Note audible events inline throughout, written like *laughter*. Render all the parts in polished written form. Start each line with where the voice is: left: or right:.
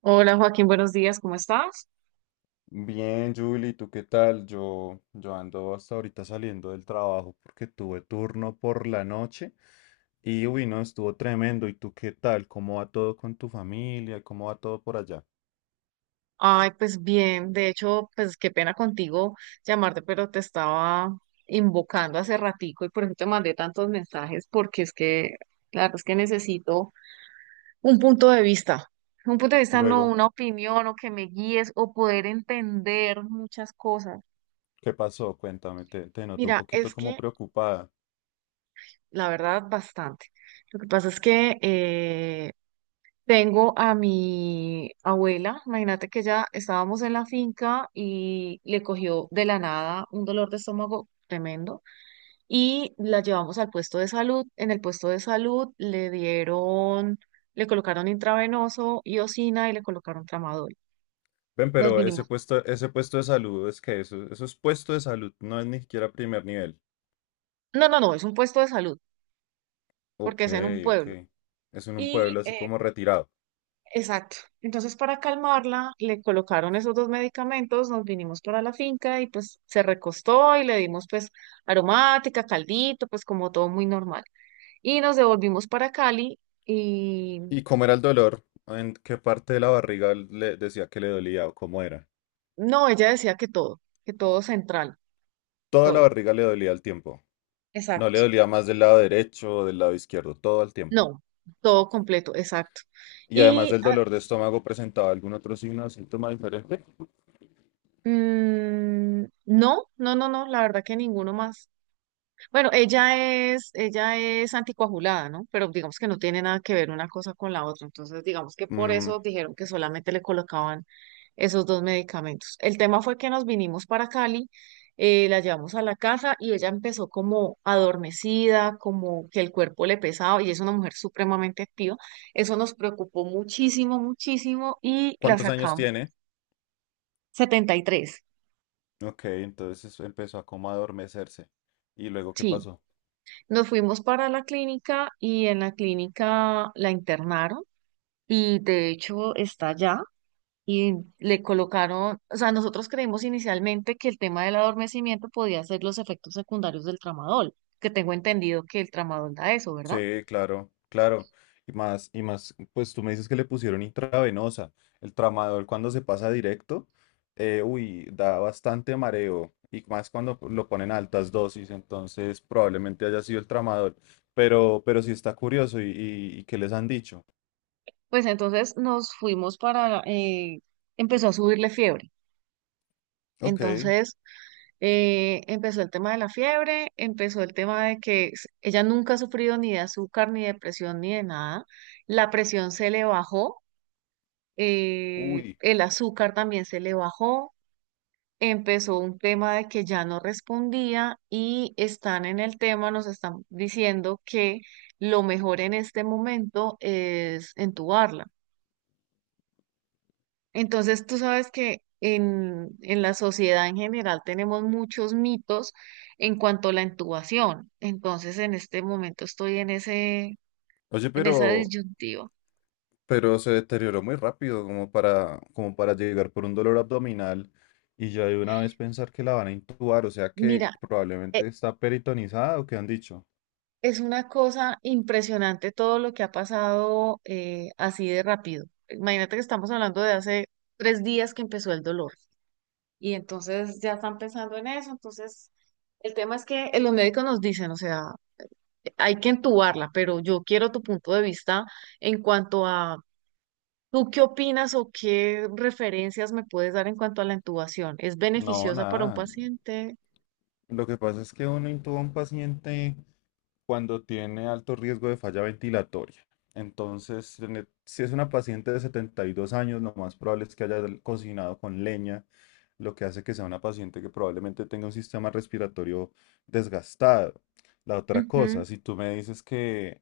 right: Hola Joaquín, buenos días, ¿cómo estás?
left: Bien, Julie, ¿tú qué tal? Yo ando hasta ahorita saliendo del trabajo porque tuve turno por la noche y uy, no, estuvo tremendo. ¿Y tú qué tal? ¿Cómo va todo con tu familia? ¿Cómo va todo por allá?
right: Ay, pues bien, de hecho, pues qué pena contigo llamarte, pero te estaba invocando hace ratico y por eso te mandé tantos mensajes, porque es que, claro, es que necesito un punto de vista, un punto de vista, no
left: Luego,
right: una opinión o que me guíes o poder entender muchas cosas.
left: ¿qué pasó? Cuéntame, te noto un
right: Mira,
left: poquito
right: es
left: como
right: que
left: preocupada.
right: la verdad, bastante. Lo que pasa es que, tengo a mi abuela, imagínate que ya estábamos en la finca y le cogió de la nada un dolor de estómago tremendo y la llevamos al puesto de salud. En el puesto de salud le dieron, le colocaron intravenoso, iosina y le colocaron tramadol.
left: Ven,
right: Nos
left: pero ese
right: vinimos.
left: puesto, ese puesto de salud es que eso es puesto de salud, no es ni siquiera primer nivel.
right: No, no, no, es un puesto de salud
left: Ok,
right: porque es en un
left: ok.
right: pueblo.
left: Es en un
right: Y
left: pueblo así
right: eh,
left: como retirado.
right: Exacto. Entonces, para calmarla, le colocaron esos dos medicamentos, nos vinimos para la finca y pues se recostó y le dimos pues aromática, caldito, pues como todo muy normal. Y nos devolvimos para Cali y
left: ¿Y cómo era el dolor? ¿En qué parte de la barriga le decía que le dolía o cómo era?
right: no, ella decía que todo central,
left: Toda la
right: todo.
left: barriga le dolía al tiempo. No le
right: Exacto.
left: dolía más del lado derecho o del lado izquierdo, todo al tiempo.
right: No, todo completo, exacto.
left: Y además
right: Y
left: del
right: ah,
left: dolor de estómago, ¿presentaba algún otro signo o síntoma diferente?
right: no, no, no, no, la verdad que ninguno más. Bueno, ella es anticoagulada, ¿no? Pero digamos que no tiene nada que ver una cosa con la otra. Entonces, digamos que por
left: Mm,
right: eso dijeron que solamente le colocaban esos dos medicamentos. El tema fue que nos vinimos para Cali, la llevamos a la casa y ella empezó como adormecida, como que el cuerpo le pesaba y es una mujer supremamente activa. Eso nos preocupó muchísimo, muchísimo y la
left: ¿Cuántos años
right: sacamos.
left: tiene?
right: Setenta y tres.
left: Ok, entonces empezó a como a adormecerse. ¿Y luego qué
right: Sí,
left: pasó?
right: nos fuimos para la clínica y en la clínica la internaron y de hecho está allá y le colocaron, o sea, nosotros creímos inicialmente que el tema del adormecimiento podía ser los efectos secundarios del tramadol, que tengo entendido que el tramadol da eso, ¿verdad?
left: Sí, claro, claro. Y más, pues tú me dices que le pusieron intravenosa. El tramador cuando se pasa directo, uy, da bastante mareo. Y más cuando lo ponen a altas dosis, entonces probablemente haya sido el tramador. Pero sí está curioso. ¿Y qué les han dicho?
right: Pues entonces nos fuimos para, empezó a subirle fiebre.
left: Ok,
right: Entonces empezó el tema de la fiebre, empezó el tema de que ella nunca ha sufrido ni de azúcar, ni de presión, ni de nada. La presión se le bajó,
left: uy.
right: el azúcar también se le bajó, empezó un tema de que ya no respondía y están en el tema, nos están diciendo que lo mejor en este momento es entubarla. Entonces, tú sabes que en la sociedad en general tenemos muchos mitos en cuanto a la intubación. Entonces, en este momento estoy en ese,
left: Oye,
right: en esa
left: pero
right: disyuntiva.
left: se deterioró muy rápido, como para llegar por un dolor abdominal y ya de una vez pensar que la van a intubar, o sea
right: Mira,
left: que
right: eh,
left: probablemente está peritonizada o que han dicho.
right: es una cosa impresionante todo lo que ha pasado, así de rápido. Imagínate que estamos hablando de hace tres días que empezó el dolor y entonces ya están pensando en eso. Entonces, el tema es que los médicos nos dicen, o sea, hay que entubarla, pero yo quiero tu punto de vista en cuanto a, ¿tú qué opinas o qué referencias me puedes dar en cuanto a la intubación? ¿Es
left: No,
right: beneficiosa para un
left: nada.
right: paciente?
left: Lo que pasa es que uno intuba a un paciente cuando tiene alto riesgo de falla ventilatoria. Entonces, si es una paciente de 72 años, lo más probable es que haya cocinado con leña, lo que hace que sea una paciente que probablemente tenga un sistema respiratorio desgastado. La otra
right: Ujú.
left: cosa, si tú me dices que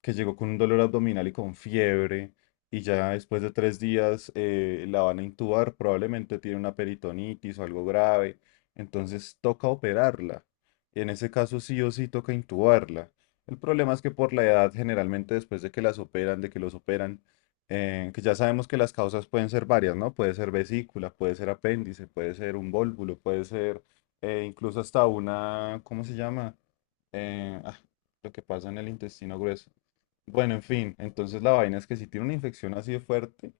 left: que llegó con un dolor abdominal y con fiebre, y ya después de 3 días la van a intubar, probablemente tiene una peritonitis o algo grave, entonces toca operarla. En ese caso sí o sí toca intubarla. El problema es que por la edad, generalmente después de que las operan, de que los operan. Que ya sabemos que las causas pueden ser varias, ¿no? Puede ser vesícula, puede ser apéndice, puede ser un vólvulo, puede ser incluso hasta una, ¿cómo se llama? Eh, ah, lo que pasa en el intestino grueso. Bueno, en fin, entonces la vaina es que si tiene una infección así de fuerte,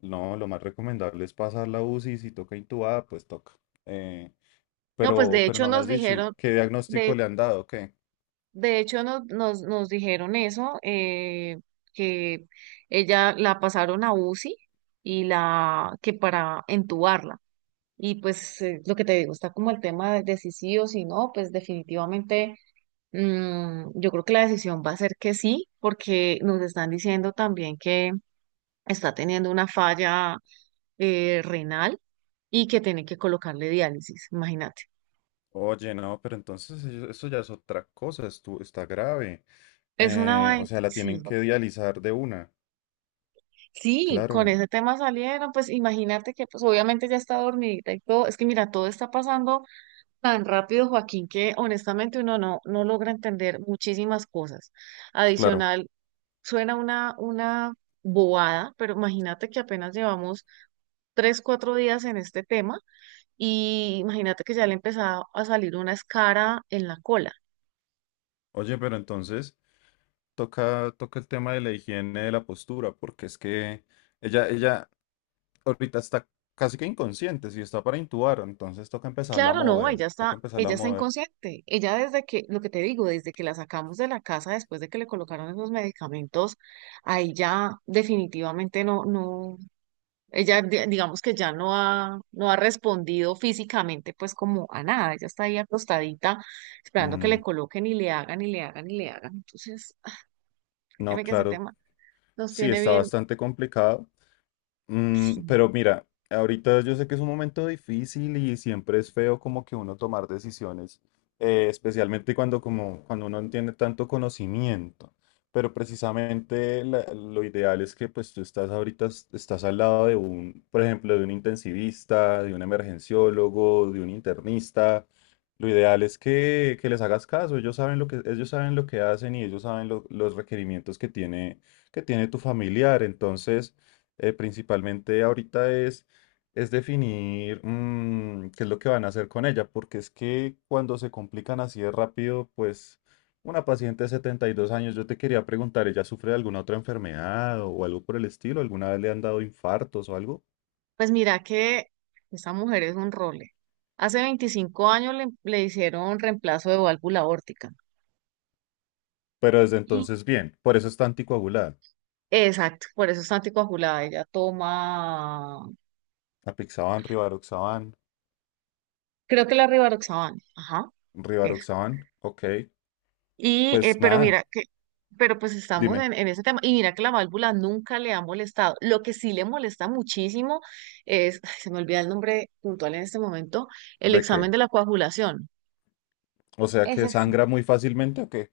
left: no, lo más recomendable es pasar la UCI y si toca intubada, pues toca. Eh,
right: No, pues
left: pero,
right: de
left: pero
right: hecho
left: no me
right: nos
left: has dicho, ¿y
right: dijeron,
left: qué diagnóstico
right: de
left: le han dado? ¿Qué?
right: De hecho, nos dijeron eso, que ella la pasaron a UCI y la que para entubarla. Y pues lo que te digo, está como el tema de si sí o si no, pues definitivamente yo creo que la decisión va a ser que sí, porque nos están diciendo también que está teniendo una falla renal y que tiene que colocarle diálisis, imagínate.
left: Oye, no, pero entonces eso ya es otra cosa, esto está grave.
right: Es una
left: O
right: vaina,
left: sea, la
right: sí.
left: tienen que dializar de una.
right: Sí, con
left: Claro,
right: ese tema salieron, pues imagínate que pues obviamente ya está dormidita y todo, es que mira, todo está pasando tan rápido, Joaquín, que honestamente uno no, no logra entender muchísimas cosas.
left: claro.
right: Adicional, suena una bobada, pero imagínate que apenas llevamos tres, cuatro días en este tema y imagínate que ya le empezaba a salir una escara en la cola.
left: Oye, pero entonces toca el tema de la higiene de la postura, porque es que ella ahorita está casi que inconsciente, si está para intubar, entonces toca empezarla a
right: Claro, no,
left: mover, toca empezarla a
right: ella está
left: mover.
right: inconsciente. Ella desde que, lo que te digo, desde que la sacamos de la casa después de que le colocaron esos medicamentos, ahí ya definitivamente no, no, digamos que ya no ha respondido físicamente pues como a nada. Ella está ahí acostadita esperando que le
left: Mm,
right: coloquen y le hagan y le hagan y le hagan. Entonces, *laughs* ay,
left: no,
right: créeme que ese
left: claro,
right: tema nos
left: sí,
right: tiene
left: está
right: bien.
left: bastante complicado.
right: Sí.
left: Pero mira, ahorita yo sé que es un momento difícil y siempre es feo como que uno tomar decisiones, especialmente cuando, como, cuando uno no tiene tanto conocimiento. Pero precisamente lo ideal es que pues tú estás ahorita, estás al lado de un, por ejemplo, de un intensivista, de un emergenciólogo, de un internista. Lo ideal es que les hagas caso, ellos saben lo que hacen y ellos saben los requerimientos que tiene tu familiar. Entonces, principalmente ahorita es definir qué es lo que van a hacer con ella, porque es que cuando se complican así de rápido, pues una paciente de 72 años, yo te quería preguntar, ¿ella sufre de alguna otra enfermedad o algo por el estilo? ¿Alguna vez le han dado infartos o algo?
right: Pues mira que esa mujer es un role. Hace 25 años le, le hicieron reemplazo de válvula aórtica.
left: Pero desde
right: Y-
left: entonces, bien, por eso está anticoagulada.
right: Exacto, por eso está anticoagulada. Ella toma,
left: Apixaban, rivaroxaban,
right: creo que la rivaroxaban. Ajá, eso.
left: rivaroxaban, ok.
right: Y, eh,
left: Pues
right: pero
left: nada,
right: mira, que, pero pues estamos
left: dime,
right: en ese tema. Y mira que la válvula nunca le ha molestado. Lo que sí le molesta muchísimo es, ay, se me olvida el nombre puntual en este momento, el
left: ¿de
right: examen
left: qué?
right: de la coagulación.
left: ¿O sea que
right: Ese sí.
left: sangra muy fácilmente o qué?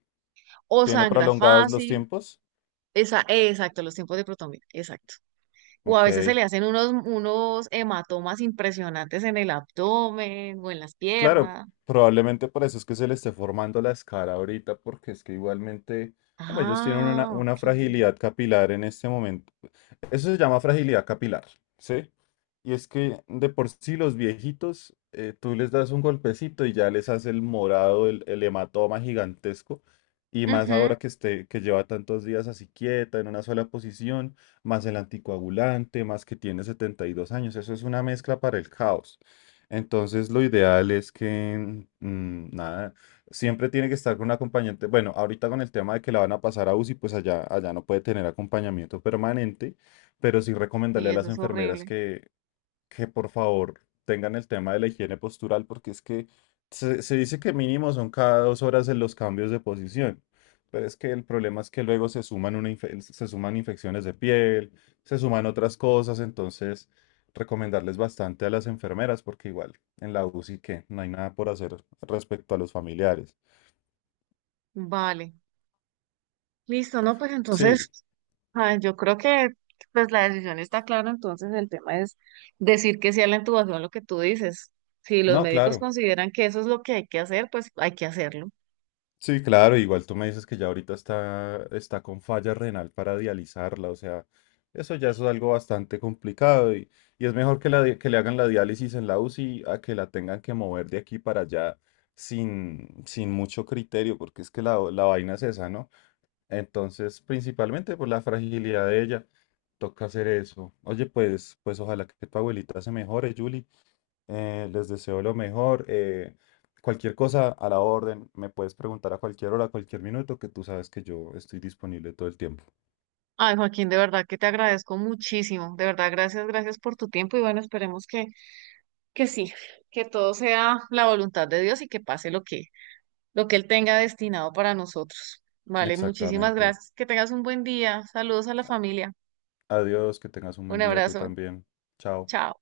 right: O
left: ¿Tiene
right: sangra
left: prolongados los
right: fácil,
left: tiempos?
right: esa, exacto, los tiempos de protomía, exacto. O a
left: Ok,
right: veces se le hacen unos, unos hematomas impresionantes en el abdomen o en las
left: claro,
right: piernas.
left: probablemente por eso es que se le esté formando la escara ahorita, porque es que igualmente, como ellos tienen una,
right: Ah,
left: una
right: ok.
left: fragilidad capilar en este momento. Eso se llama fragilidad capilar, ¿sí? Y es que de por sí los viejitos, tú les das un golpecito y ya les hace el morado, el hematoma gigantesco. Y más
right: Ujú.
left: ahora que, esté, que lleva tantos días así quieta, en una sola posición, más el anticoagulante, más que tiene 72 años. Eso es una mezcla para el caos. Entonces, lo ideal es que, nada, siempre tiene que estar con un acompañante. Bueno, ahorita con el tema de que la van a pasar a UCI, pues allá no puede tener acompañamiento permanente, pero sí
right: Y
left: recomendarle a
right: eso
left: las
right: es
left: enfermeras
right: horrible.
left: que por favor tengan el tema de la higiene postural, porque es que se dice que mínimo son cada 2 horas en los cambios de posición, pero es que el problema es que luego se suman, se suman infecciones de piel, se suman otras cosas, entonces recomendarles bastante a las enfermeras, porque igual en la UCI que no hay nada por hacer respecto a los familiares.
right: Vale. Listo, ¿no? Pues entonces,
left: Sí,
right: ah, yo creo que pues la decisión está clara, entonces el tema es decir que sea la intubación lo que tú dices. Si los
left: no,
right: médicos
left: claro.
right: consideran que eso es lo que hay que hacer, pues hay que hacerlo.
left: Sí, claro, igual tú me dices que ya ahorita está con falla renal para dializarla, o sea, eso ya es algo bastante complicado y es mejor que le hagan la diálisis en la UCI a que la tengan que mover de aquí para allá sin mucho criterio, porque es que la vaina es esa, ¿no? Entonces, principalmente por la fragilidad de ella, toca hacer eso. Oye, pues ojalá que tu abuelita se mejore, Julie. Les deseo lo mejor. Cualquier cosa a la orden, me puedes preguntar a cualquier hora, a cualquier minuto, que tú sabes que yo estoy disponible todo el tiempo.
right: Ay, Joaquín, de verdad que te agradezco muchísimo. De verdad, gracias, gracias por tu tiempo y bueno, esperemos que sí, que todo sea la voluntad de Dios y que pase lo que Él tenga destinado para nosotros. Vale, muchísimas
left: Exactamente.
right: gracias. Que tengas un buen día. Saludos a la familia.
left: Adiós, que tengas un buen
right: Un
left: día tú
right: abrazo.
left: también. Chao.
right: Chao.